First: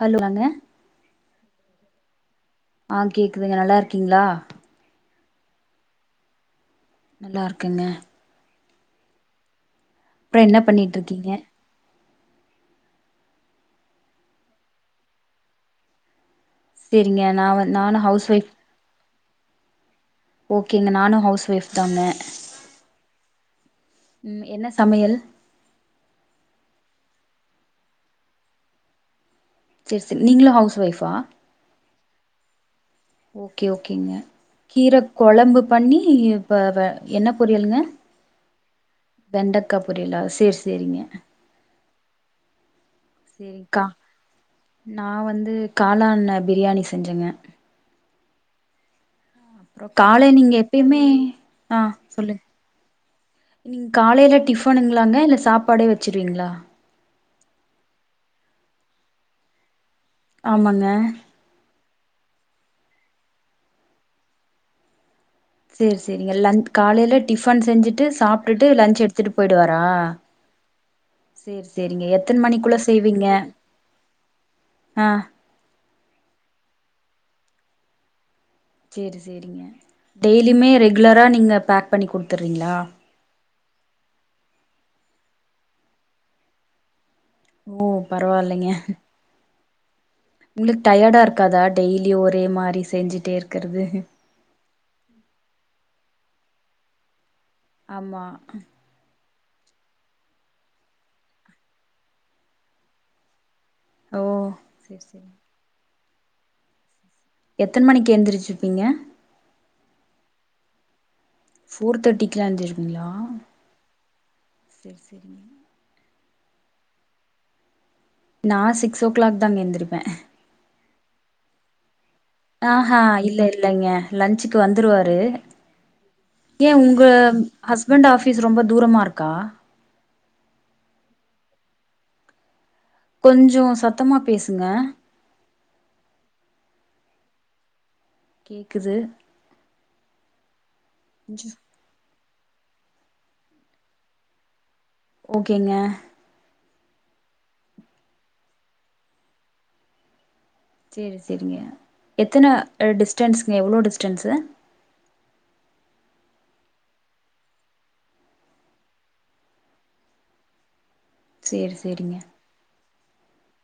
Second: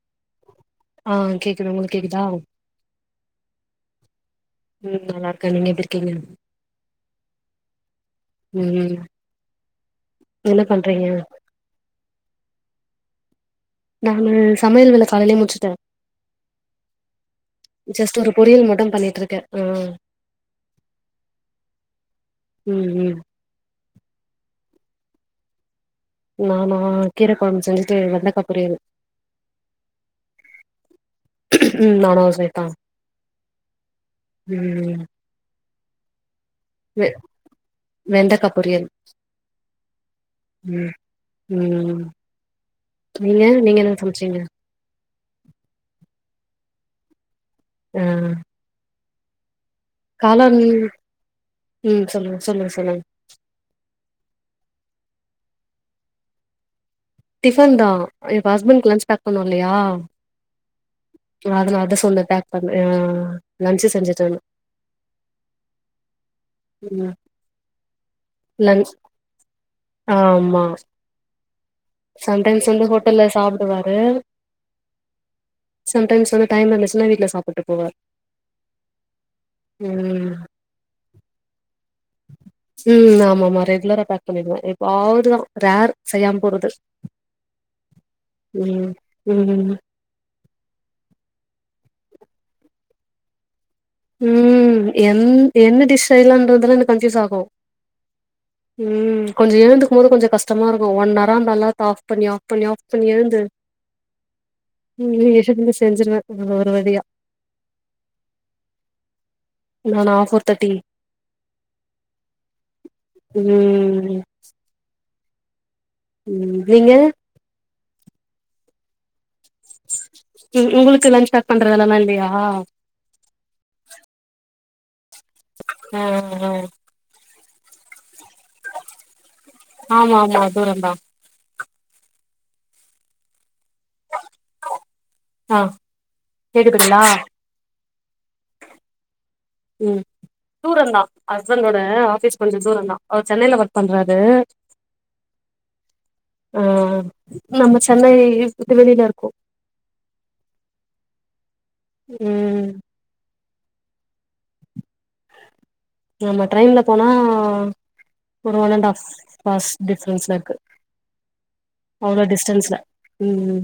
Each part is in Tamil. ஹலோ வாங்க ஆ கேக்குது உங்களுக்கு கேக்குதா ஆ கேக்குதுங்க நல்லாருக்கீங்ளா ம் நல்லாருக்கே நீங்க எப்டிருக்கீங்க நல்லாருக்கேங்க ம் ம் அப்றோ என்ன பண்ணிட்ருக்கீங்க நானு சமயல் வேல காலைலயே முடிச்சுட்டே சேரிங்க நா வந் நானு ஜஸ்ட்டு ஹவுஸ் ஒரு ஒய்ஃப் பொரியல் மட்டு பண்ணிட்ருக்கே அ ஓகேங்க நானு ஹவுஸ் ஒயிஃப் தாங்க ம் ம் ம் என்ன சமயல் நானா கீரக்கொழம்பு செஞ்சிட்டு வெண்டக்கா பொரியல் செரி செரி நீங்களு ஹவுஸ் ஒய்ஃபா ம் நானு ஹவுஸ் ஒய்ஃப் தா ஓகே ஓகேங்க ம் கீரக்கொழம்பு பண்ணி இப்ப வெ என்ன பொரியலுங்க வெண்டக்கா பொரியல் வெண்டக்கா பொரியலா செரி ம் செரிங்க ம் நீங்க நீங்க சேரிக்கா என்ன சமச்சீங்க நா வந்து காளாண் ண பிரியாணி செஞ்சேங்க ஆ அப்றோ கால நீங்க காளான் எப்பயுமே அ ம் சொல்லு சொல்லுங்க சொல்லுங்க சொல்லுங்க நீங்க காலைல டிஃபனுங்களாங்க இல்ல சாப்பாடே வச்சுருவீங்ளா டிஃபன் தா இப்போ அஸ்பண்ட்க்கு லன்ச் பேக் பண்ணனு இல்லையா ஆமாங்க அதல அத சொல்லு பேக் பண்ணயா ஆ லன்ச்சு செஞ்சுட்ருந்தே செரி செரிங்க லஞ் ம் காலைல டிஃபன் செஞ்சுட்டு சாப்ட்டுட்டு லன் லஞ்ச் எடுத்துட்டு போயிடுவாரா ஆமா சேர் செரிங்க சம்டைம்ஸ் வந்து ஹோட்டல்ல சாப்புடுவாரு ஆ சம்டைம்ஸ் வந்து டைம் இருந்துச்சன்னா வீட்ல சாப்புட்டு போவாரு சேரி சேரிங்க ம் டெய்லியுமே ரெகுலரா நீங்க பேக் பண்ணி குடுத்துறீங்களா ம் ஆமா ஆமா ரெகுலரா பேக் பண்ணிடுவோ எப்பாவது தா ரேர் செய்யாம போறது ஓ பரவால்லைங்க ம் ம் உங்களுக்கு டயர்டா இருக்காதா டெய்லியு ஒரே மாரி செஞ்சிட்டே இருக்கறது ம் என் என்ன டிஷ் செய்லான்றதுல எனக்கு கன்ஃபீயூஸ் ஆகு ஆமா ம் கொஞ்சோ எழுந்துக்கும் போது கொஞ்சோ கஷ்டமா இருக்கு ஒன் ஹராம் அலாரத்த ஆஃப் பண்ணி ஆஃப் பண்ணி ஆஃப் பண்ணி எழுந்து ஓ சேரி ம் சேரி இஷக்குள்ள செஞ்சிருவே ஒரு வழியா எத்தன் மணிக்கு எந்திரிச்சுருப்பீங்க நானா ஃபோர் தேர்ட்டி ஃபோர் தேர்ட்டிக்கெல்லா எந்ரிசிப்பீங்களா ம் செரி செரிங்க ம் நீங்க நா சிக்ஸ் ஓ க்ளாக் தாங்க எந்திரிப்பே ம் உங்களுக்கு லன்ச் பேக் பண்ற வேலல்லா இல்லையா அஹா இல்ல இல்லைங்க லன்ச்சுக்கு வந்துருவாரு ஆ ஆ ஏ உங்க ஹஸ்பண்டு ஆஃபிஸு ரொம்ப தூரமாருக்கா? ஆமா ஆமா தூரந்தா. கொஞ்சோ சத்தமா பேசுங்க. அ கேக்குதுங்ளா? கேக்குது. ம் தூரந்தா கொஞ்சோ ஹஸ்பண்டோட ஆஃபீஸ் கொஞ்சோ தூரந்தா அவுர் சென்னைல ஒர்க் பண்றாரு. ஓகேங்க. அ நம்ம சென்னை உட்டு வெளிலருக்கோ. செரி செரிங்க எத்தன ம் அ டிஸ்டன்ஸுங்க எவ்ளோ டிஸ்டன்ஸு? நம்ம ட்ரெயின்ல போனா ஒரு ஒன் அண்டு ஆஃப் ஆர்ஸ் டிஃப்ரெண்ஸ்லருக்கு. சேரி சேரிங்க அவ்ளோ டிஸ்டன்ஸ்ல ம் ம்.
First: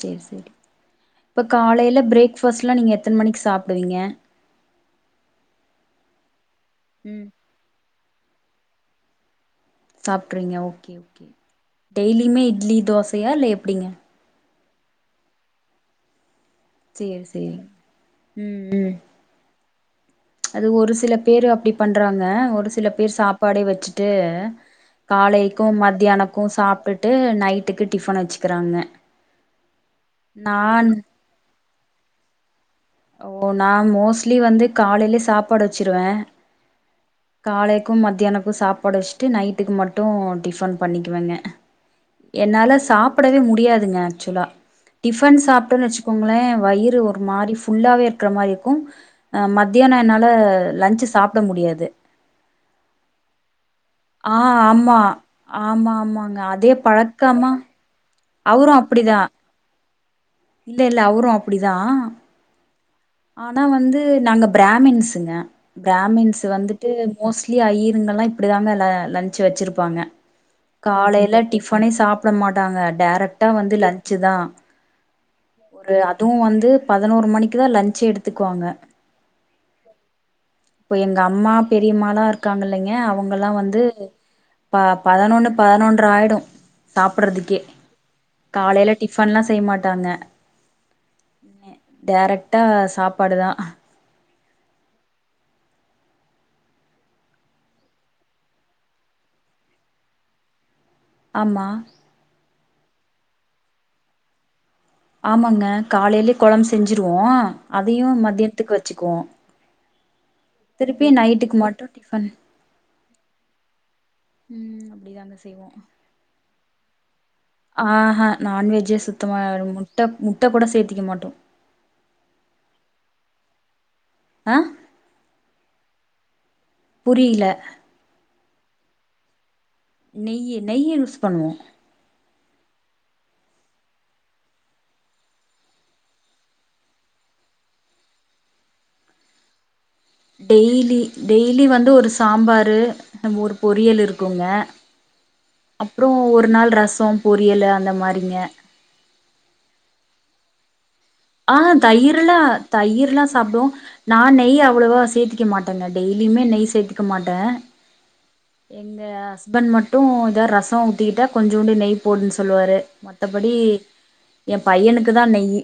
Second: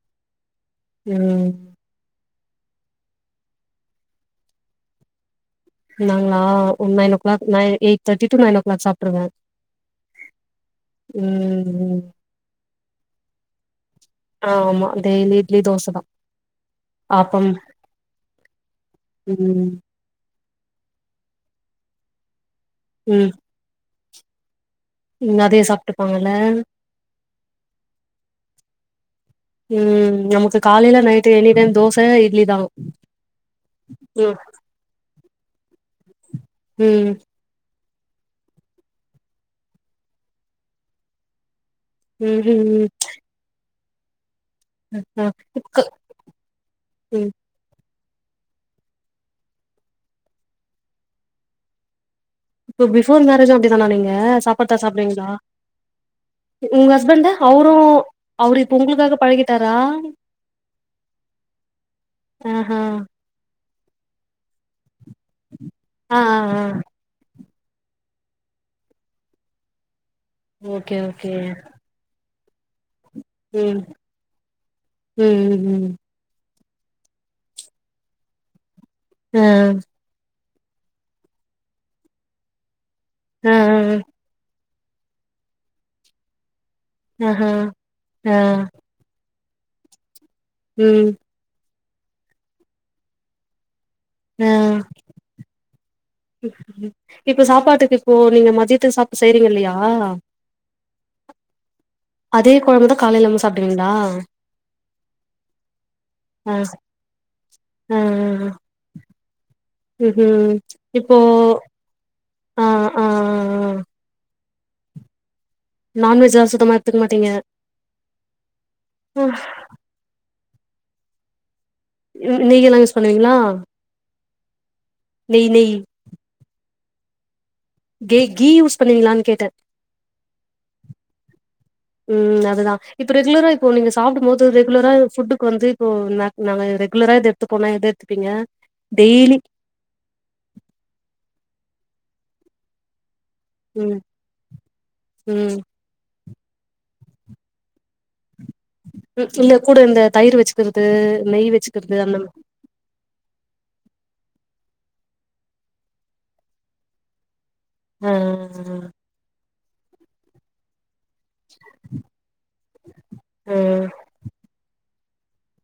சேர் சேரி இப்ப காலைல பிரேக்ஃபாஸ்ட்ல்லா நீங்க எத்தன மணிக் சாப்டுவிங்க? நாங்ளா ஒ நைன் ஓ ம் கிளாக் நை எயிட் தேட்டி டு நைன் ஓ கிளாக் சாப்ட்ருவே. சாப்ட்ருவிங்க ஓகே ஓகே ம் டெய்லிமே இட்லி தோசையா இல்ல எப்டிங்க? ஆ ஆமா டெய்லி இட்லி தோச தா. சேரி ஆப்பம் சேரிங் ம் ம். ம் அது ஒரு சில பேரு அப்டி பண்றாங்க ஒரு சில பேரு ம் சாப்பாடே வெச்சு ட்டு அதே காலைக்கு மத்தியானக்கு சாப்ட்டுப்பாங்கல்ல சாப் டுட்டு நைட்டுக்கு டிஃபன வெச்சுக்கறாங்க. ம் நமக்கு காலைல night any time dosa idli தா. ஓ நா மோஸ்ட்லி ம் வந்து காலைலியே சாப்பாடு வெச்சுருவே. ம். காலைக்கும் மத்தியானக்கு சாப்பாடு வெச்ட்டு நைட்டுக்கு மட்டு டிஃபன் பண்ணிக்குவங்க. ம் என்னால ம் சாப்படவே முடியாதுங்க ஆக்சுலா. ஆ டிஃபன் இப்ப சாப்டன் வெச்சுக்கோங்களே வயிறு ஒரு ம் மாரி ஃபு ல்லாவே இருக்கற மாரி இருக்கு அ மத்தியானோ என்னால லன்ஞ்சு சாப்ட முடியாது. இப்போ பிஃபோர் மேரேஜு அப்டி தானா நீங்க? ஆ அ சாப்பாட்தா ஆமா சாப்டுவிங்ளா? ஆமா ஆமாங்க அதே உங்க ஹஸ்பண்டு பழக்கமா அவுரு அவுரு அவரு இப்ப உங்குளுக்காக அப்டிதா பழகிட்டாரா? இல்ல இல்ல அவுரு அப்டிதா ஆஹா ஆனா வந்து நாங்க பிராமின்ஸ் ங்க ஆ ஆ பிராமின்ஸ் ஆ வந்துட்டு மோஸ்ட்லி ஐயிருங்கல்லா இப்டிதாங்க ல லன்ச் வெச்சிருப்பாங்க. ஓகே ஓகே காலைல டிஃபனே சாப்ட மாட்டாங்க டேரக்ட்டா வந்து ம் லன்ச்தா. ம் ம். ட்டு வந்து பதனோரு மணிக்குதா லஞ்சே எடுத்துக்குவாங்க. அ. இப்ப எங்க அம்மா பெரியம்மாலா இருக்காங்க இல்லைங்க அவுங்கல்லா ஆ ஆ வந்து ப பதனொன்னு பதனொன்ர ஆய்டு. ஆஹா சாப்ட்றதுக்கே ஆ காலைல டிஃபன்லா செய்ய மாட்டாங்க. ம். எ டேரக்ட்டா சாப்பாடுதா. அ. செர் செரி இப்ப சாப்பாட்டுக்கு இப்போ நீங்க மதியத்துக்கு சாப்டு செய்றீங்க இல்லையா ஆமா அதே கொழம்புதா காலையிலவு சாப்டுவீங்களா ஆமாங்க காலையிலயே ஆ கொழம்பு ஆ செஞ்சுருவோ அதையு மத்தியத்துக்கு வெச்சுக்குவோ இது இப்போ நைட்டுக்கு மட்டு டிஃபன் ஆ ஆ ஆ ம் அப்டிதாங்க செய்வோ நான்வெஜ்லா சுத்தமா எத்துக்க மாட்டீங்க ஆஹா நான்வெஜ்ஜே அ சுத்தமா முட்ட முட்ட கூட சேத்திக்க மாட்டோ யு நெய் யெலா யூஸ் பண்ணுவீங்களா அ நெய் நெய் புரியல கே கீ யூஸ் பண்ணுவீங்களான்னு கேட்ட நெய் நெய் யூஸ் பண்ணுவோ ம் அதுதா இப்ப ரெகுலரா இப்போ நீங்க சாப்டும் போது ரெகுலரா ஃபுட்டுக்கு வந்து இப்போ நாங்க ரெகுலரா இது எத்துபோனா எத எத்துப்பீங்க டெய்லி டெய்லி வந்து ஒரு சாம்பாரு ஒரு ம் பொரியல் இருக்குங்க ம். அப்ரோ ஒரு நாள் ரசோ பொரியலு அந்த மாரிங்க ம் இல்ல கூட வந்து தயிரு வெச்சுகறது ஆ தயிர்ல்லா தயிர்ல்லா சாப்டுவோ நா நெய் அவ்ளவா சேத்திக்க மாட்டேங்க டெய்லியுமே நெய் சேத்திக்க மாட்ட ஆ எங்க ஹஸ்பண்ட் மட்டு எதா ரசோ ஊத்திகிட்டா கொஞ்சூண்டு நெய் போடுன்னு சொல்லுவாரு மத்தபடி ஆ ஏ பையனுக்கு தா நெய்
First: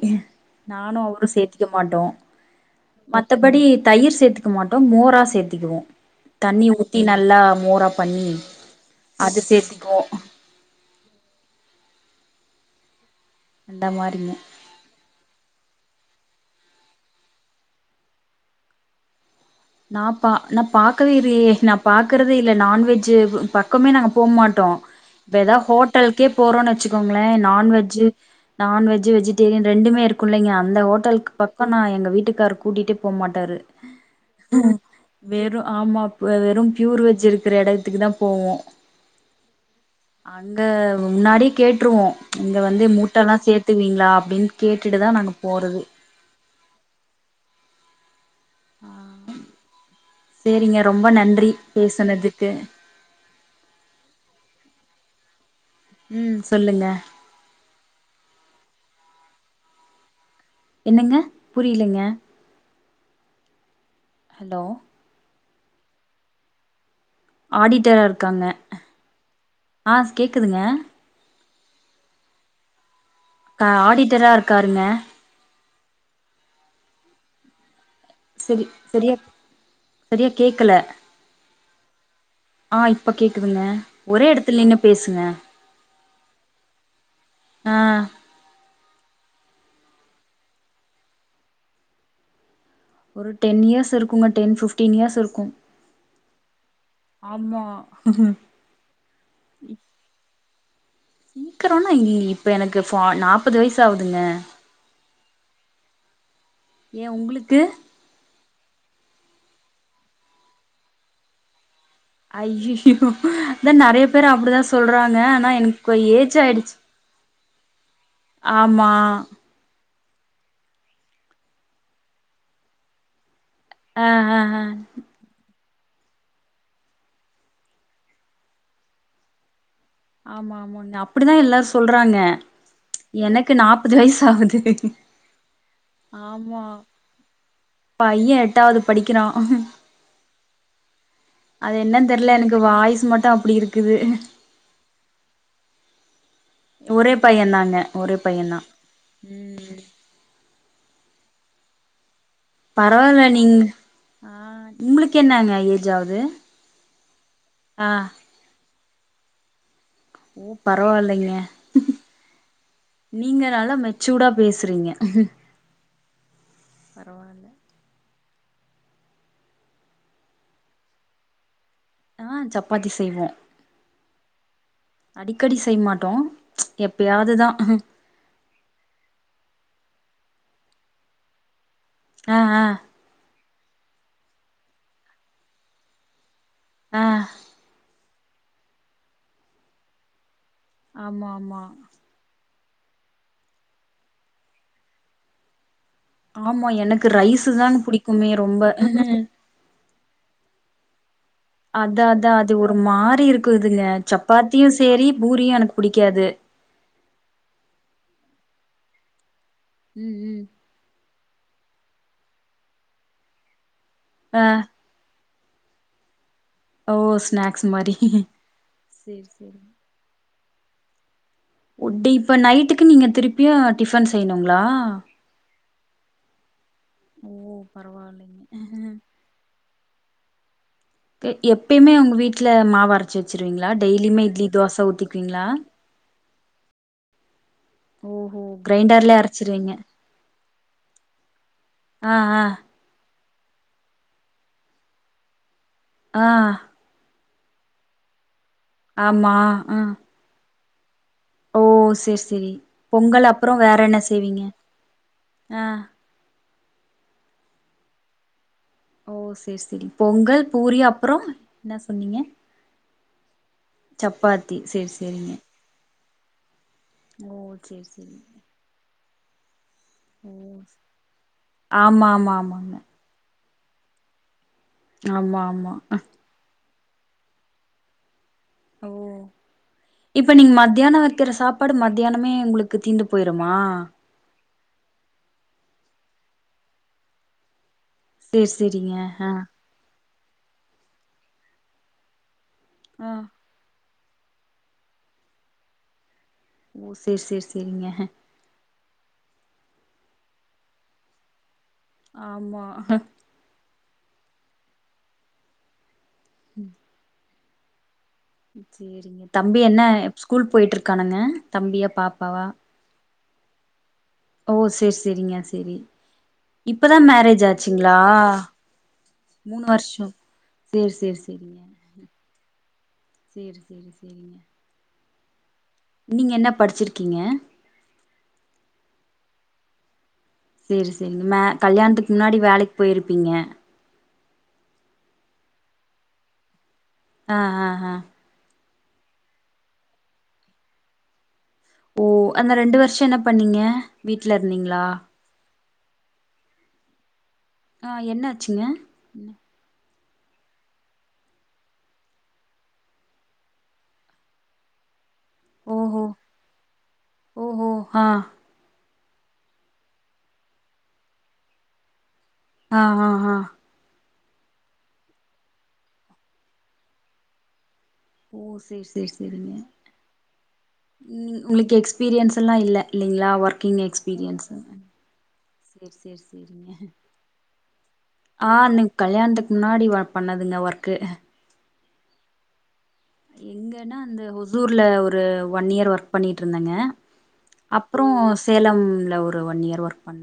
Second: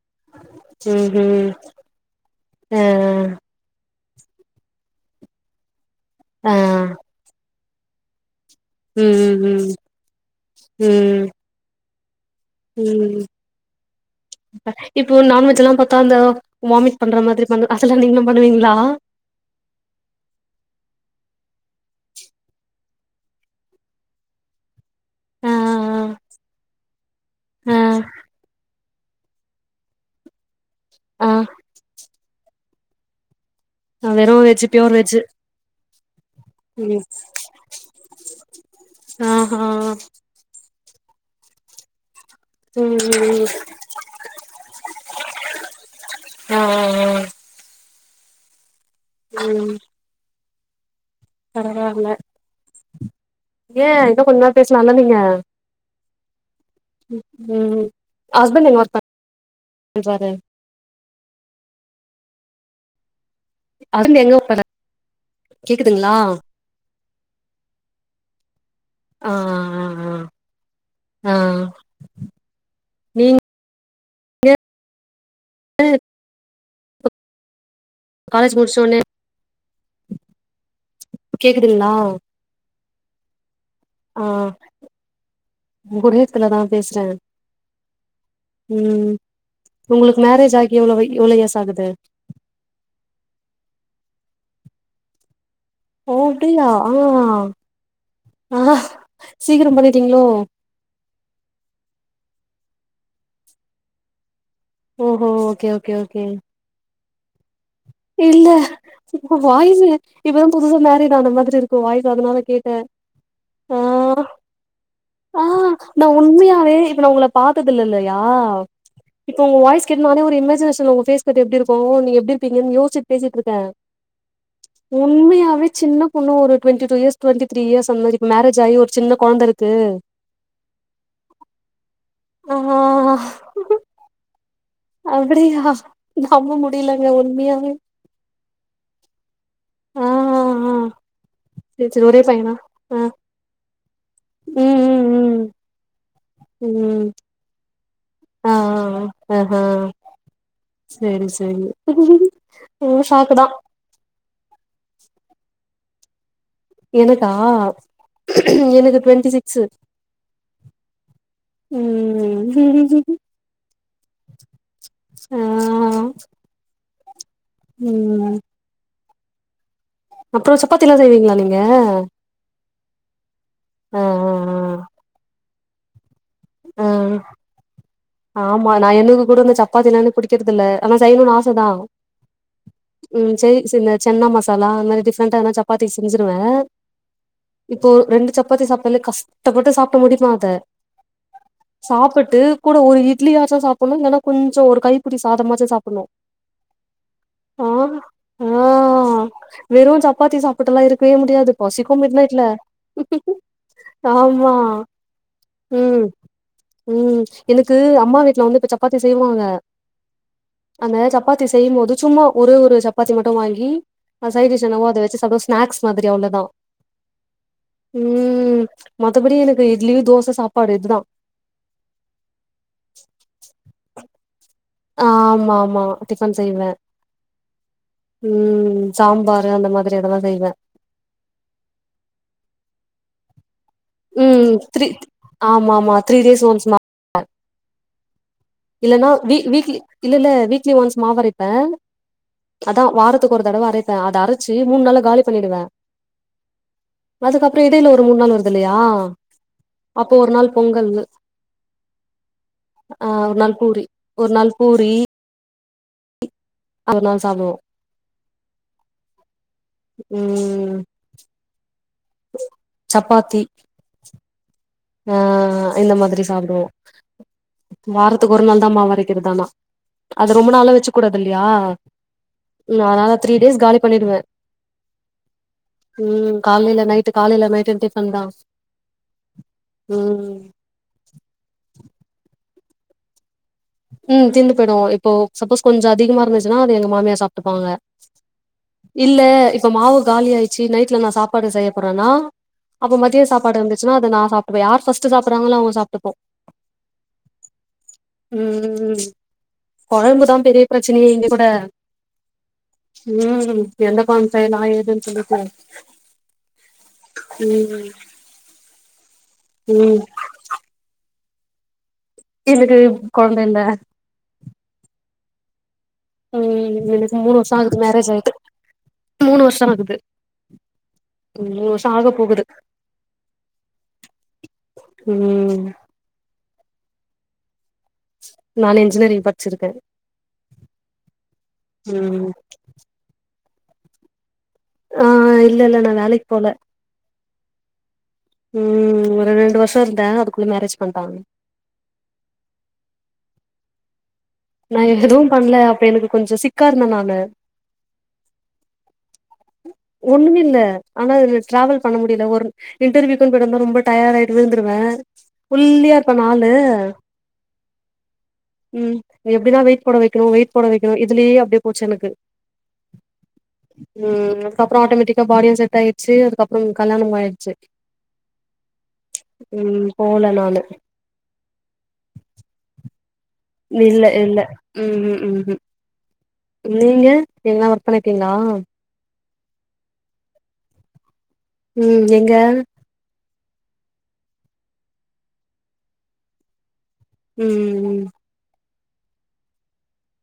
நானு அவரு ம்ஹ்ம். சேத்திக்க மாட்டோ ஆ மத்தபடி தயிர் சேத்திக்க மாட்டோ மோரா சேத்திகுவோ ஆ தண்ணி ஊத்தி நல்லா மோரா பண்ணி ம் ம் அது ம் சேத்திக்குவோ ம் ம் ம் ம் அந்த மாரிங்க இப்ப இப்போ நான்வெஜ் எல்லா பாத்தா அந்த வாமிட் பண்ற மாதிரி பன் அததெலா நீங்ளு பண்ணுவீங்ளா நா பா நா பாக்கவே இல்லயே நா பாக்கறதே இல்ல நான்வெஜ் பக்கமே நாங்க போ மாட்டோ வேர ஆ எதா ஹோட்டலுக்கே போறோ வெச்சுக்கோங்களே ஆ நான்வெஜ்ஜூ நான்வெஜ்ஜூ வெஜிடேரியன் ரெண்டுமே இருக் குள்ளீங்க அந்த ஆ ஹோட்டலுக்கு பக்கோ நா எங்க வீட்டுக்காரு கூட்டிட்டே போ மாட்டாரு ஆ வெறு வெஜ் பியூர் வெஜ் வெறு ஆமா அது வெறு ப்பியூர் வெஜ் இருக்குற எடத்துக்குதா போவோ ஆ ஹா அங்க முன்னாடி கேட்டுருவோ இங்க வந்து ம் மூட்ட எல்லா ம் சேத்துவீங்களா அப்டின்னு கேட்டுட்டு தா நாங்க போறதே அ அ அ அ ம் சேரிங்க ரொம்ப நன்றி பரவால்ல பேசுனதுக்கு ஏ இன்னோ கொஞ்ச நேரோ பேசலால நீங்க ம் சொல்லுங்க ம் ஹஸ்பெண்ட் எங்க ஒர்க் பண்றாரு என்னங்க புரிலங்க ஹஸ்பண்ட் ஹலோ எங்க [unintelligible] கேக்குதுங்களா ஆடிட்டரா இருக்காங்க ஆ கேக்குதுங்க ஆ நீங்க க ஆடிட்டரா இருக்காருங்க ல் காலேஜ் செரி முடிச்சோனே செரியா செரியா கேக்கல இப்ப கேக்குதுங்ளா ஆ இப்ப கேக்குதுங்க ஒரே எடத்துல நின்னு பேசுங்க மு ஓரே எடத்துல நா பேசுற ஆ ம் உங்களுக்கு மேரேஜ் ஆகி எவ்ளோ வ எவ்ளோ இயஸ் ஆகுது ஒரு டென் இயர்ஸ் இருக்குங்க டென் ஃபிப்டீன் இயர்ஸ் இருக்கோ ஓ அப்டியா ஆ சீக்ரோ பண்ணிட்டீங்ளோ சீக்கறோனா இ இப்ப எனக்கு ஃபா நாப்பது வயசு ஆகுதுங்க ஓ ஹா ஓகே ஓகே ஓகே ஏயா உங்களுக்கு இல்ல உங்க வாய்சு இப்பதா புதுச மோரிடு ஆன மாதிரி இருக் உங்க வாய்சு அதனால கேட்ட ஐய்யய்யோ அதா ஆ நெறைய பேர் அப்டிதா சொல்றாங்க ஆ ஆனா எனக்கு நா ஏஜ் ஆயிடுச்சு உண்மையாவே இதல உங்கள பாத்ததுல்லையா ஆமா இப்ப உங்க வாய்ஸ் கேட்டு நானே ஒரு இமேஜினேஷன்ல உங்க பேஸ் கட் எப்டி இருக்கோ ஓ நீங்க எப்டிருப்பீங்கன்னு யேஸ்சிட் பேசிட்டிருக்க ஆ ஆ ஆ உண்மையா சின்ன பொண்ணு ஒரு twenty two years twenty three years அந்த மாரி ம மேரஜ் ஆயி ஒரு சின்ன கொழந்த இருக்கு ஆமா ஆமா நா அப்டிதா எல்லாரோ சொல்றாங்க ஆ எனக்கு நாப்பது வயசு ஆவுது அப்டியா நம்ம முடியலங்க உண்மையாவே பைய எட்டாது படிக்கிறா ஆ ஆ ஆ அது சேரி சேரி என்னன்னு ஒரே தெர்ல பையனா எனக்கு ஆ வாய்சு மட்டோ அப்டி இருக்குது ம் ம் ம் ம் ஒரே பைய தாங்க ஒரே பைய ஆ தா ம் செரி செரி பரவால்ல ஷாக்கு தா நீங்க ஆ உங்களுக்கு என்னங்க ஏஜ் ஆகுது எனக்கா எனக்கு டுவெண்டி சிக்சு ஓ பரவால்லைங்க ம் ம் நீங்க நல்லா மெச்சூடா பேசுறீங்க ஆ ம் அப்றோ சப்பாத்தில்லா செய்வீங்ளா நீங்க ஆ சப்பாத்தி செய்வோ ஆ ஆ அடிக்கடி செய் மாட்டோ ஆ எப்யாதுதா ஆமா நா எனுக்கு கூட இந்த சப்பாத்திலா புடிக்கிறது இல்ல ஆனா செய்ணுன்னு ஆசதா ஆ ஆ ம் சைடிஷ் என்ன சென்னா மசாலா அந்த மாரி டிஃப்ரெண்டா எதனா சப் சப்பாத்திக்கு செஞ்சிருவே ஆ இப்போ ரெண்டு சப் பாத்தி சாப்டாளே கஷ்டப்பட்டு சாப்புட்டு முடிப்பே அத ஆமா ஆமா சாப்பிட்டு கூட ஒரு இட்லியாச்சு சாப்ட்ணு இல்லன்னா கொஞ்சோ ஒரு கைபுடி சாதமாச்சு சாப்ட்ணு ஆமா எனக்கு ரைஸ் தான் புடிக்குமே ஆ ரொம்ப வெறு சப்பாத்தி சாப்பிட்டு எல்லா இருக்கவே முடியாது பசிக்கு அதா மிட் அதா நைட்ல அது ஒரு மாறி இருக்குதுங்க ஆமா சப்பாத்தியு சேரி பூரியு எனக்கு ம் புடிக்காது ம் எனக்கு அம்மா வீட்ல வந்து இப்ப சப்பாத்தி செய்வாங்க ம் ம் அந்த சப்பாத்தி செய்யும் போது சும்மா ஒரே ஒரு சப்பாத்தி மட்டு வாங்கி ஆ சைடிஷ் என்னவோ அத வெச்சு சாப் ஸ்நாக்ஸ் மாரி அவ்ளோதா ஓ ஸ்நாக்ஸ் மாரி ம் சேரி மத்தபடி எனக்கு சேரிங் இட்லி தோச சாப்பாடு இதுதா இப்ப நைட்டுக்கு நீங்க திருப்பியு டிஃபன் செய்யணுங்களா ஆமாமா டிஃபன் செய்வ ஓ பரவால்ல ம் சாம்பாரு அந்த மாரி எதுனா செய்வ எப்பயுமே உங்க வீட்ல மாவு அரச்சு வெச்சுருவீங்களா டெய்லியுமே இட்லி ம் தோச த்ரீ ஊத்திபீங்ளா ஆமா ஆமா த்ரீ டேய்ஸ் ஒன்ஸ் [unintelligible] ஓஹோ இல்லனா கிரைண்டர்லே வீ அரச்சிருவீங்க வீக்லி இல்ல இல்ல வீக்லி ஒன்ஸ் மாவரைப்பே ஆ ஆ அதா வாரத்துக்கு ஒரு தடவ அரைப்பே அத அரச்சு மூண் நாள்ள காலி பண்ணிடுவே ஆ அதுக்கப்றோ எடையில ஒரு மூண் நாள் வருதுல்லையா ஆமா ஆ அப்போ ஒரு நாள் பொங்கல் ஓ செரி செரி ஆ பொங்கல் ஒரு அப்றோ நாள் வேற பூரி என்ன ஒரு செய்வீங்க நாள் பூரி ஆ அதனால சாப்டுவோ ஓ செரி செரி பொங்கல் ம் பூரி அப்றோ என்ன சொன்னீங்க சப்பாத்தி சப்பாத் தி சேர் ஆ இந்த மாரிதா சாப்பிடுவோ ஓ சேரி சேரி வாரத்துக்கு ஒரு நாள் தா மாவரைக்கிறது ஆனா ஓ அத ரொம்ப நாள வெச்சு கூடாது இல்லயா ஆமா ஆமா ஆமாங்க உ அதனால த்ரீ டேஸ்ல காலி பண்ணிடுவே ஆமா ஆமா காலையில நைட்டு் காலையில நைட்ன்னு டிஃபன் தா ஓ ம் இப்ப நீங்க மத்தியான வெக்கிற சாப் பாடு மதியானமே உங்களுக்கு தீந்து போயிறுமா ம் தீந்து போயிடு இப்போ சப்போஸ் கொஞ்சோ அதிகமா இருந்துச்சுன்னா அத எங்க மாமியா சாப்ட்டுப்பாங்க சேரி சேரிங்க இல்ல ஆ இப்ப மாவு காலி ஆயிச்சு நைட்ல நா சாப்பாடு செய்ய போறேன்னா அப்ப ஆ மதிய சாப்பாடு இருந்துச்சுனா அத நா சாப்ட்டுப்பே யார் ஃபஸ்ட்டு சாப்ட்றாங்களோ அவங்க சாப்ட்டுப்போ சேர் சேர் சேரிங்க ம் கொழம்புதா பெரிய பிரச்சனையே இங்க கூட ஆமா ம் எந்த கொழும்பு செய்யலா ஏதுன்னு சொல்றது ம் ம் சேரிங்க தம்பி என்ன ம் ஸ்கூல் போயிட்டு இருக்கானங்க தம்பியா பாப் எனக்கு கொழந்த இல்ல ஓ செரி செரிங்க செரி ம் இப்பதா எனக்கு மூணு மேரேஜ் வருஷோ ஆகுது ஆச்சுங்களா மேரேஜ் ஆயிட்டு மூணு வருஷோ சேர் சேர் சேரிங்க மூணு வருஷோ ஆக போகுது சேர் சேர் சேரிங்க ம் நீங்க என்ன படிச்சிருக்கீங்க நா இன்ஜினியரிங் படிச்சிருக்க சேரி செரிங்க மே கல்யாணத்துக்கு ம் முன்னாடி வேலைக்கு போயிருப்பீங்க ஆ இல்ல இல்ல நா வேலைக்கு போல ஆ ஆ ஆ ம் ஒரு ரெண்டு வருஷம் இருந்த அதுக்குள்ள மேரேஜ் பண்ட்டாங்க ஓ அந்த ரெண்டு வருஷம் என்ன பண்ணீங்க வீ்ட்ல இருந்திங் நா எதுவு பண்ல அப்ப எனக்கு கொஞ்சோ சிக்கா இருந்த நானு ஆ என்னாச்சுங்க ம் ஒண்ணுமில்ல ஆனா அதுல டிராவல் பண்ண முடில ஒரு இன்டர்வியூக்குன்னு போய்ட்டு வந்தா ரொம்ப டயர்ட் ஆயிட்டு விழுந்துருவ ஒல்லியா ஓஹோ இருப்பனா ஆளு ஓஹோ ஆ ம் எப்டிதா வெயிட் போட வைக்கணு வெயிட் போட வைக்கணு இதுலே அப்டியே போச்சு எனக்கு ஆ ஆ ஆ ம் அதுக்கப்றோ ஆட்டோமேட்டிக்கா பாடியு செட் ஆயிடிச்சி அதுக்கப்றோ கல்யாணமு ஆயிடிச்சு ஓ சேரி சேரி சேரிங்க ம் போல நானு ம் உங்களுக்கு எக்ஸ்பீரியன்ஸ் எல்லா இல்ல இல்லைங்ளா ஒர்க் இல்ல இல்ல உஹும் உஹும் சேர் சேர் சேரிங்க ஒர்க் பண்ணிருக்கீங்களா ஆ கல்யாணத்துக்கு முன்னாடி பண்ணதுங்க ஒர்க்கு ம் எங்க எங்கன்னா அந்த ஒசூர்ல ஒரு ஒன் இயர் ஒர்க் பண்ணிட்டு இருந்தங்க ம் ம் அப்றோ சேலம்ல ஒரு ஒன் இயர் ஒர்க் பண்ண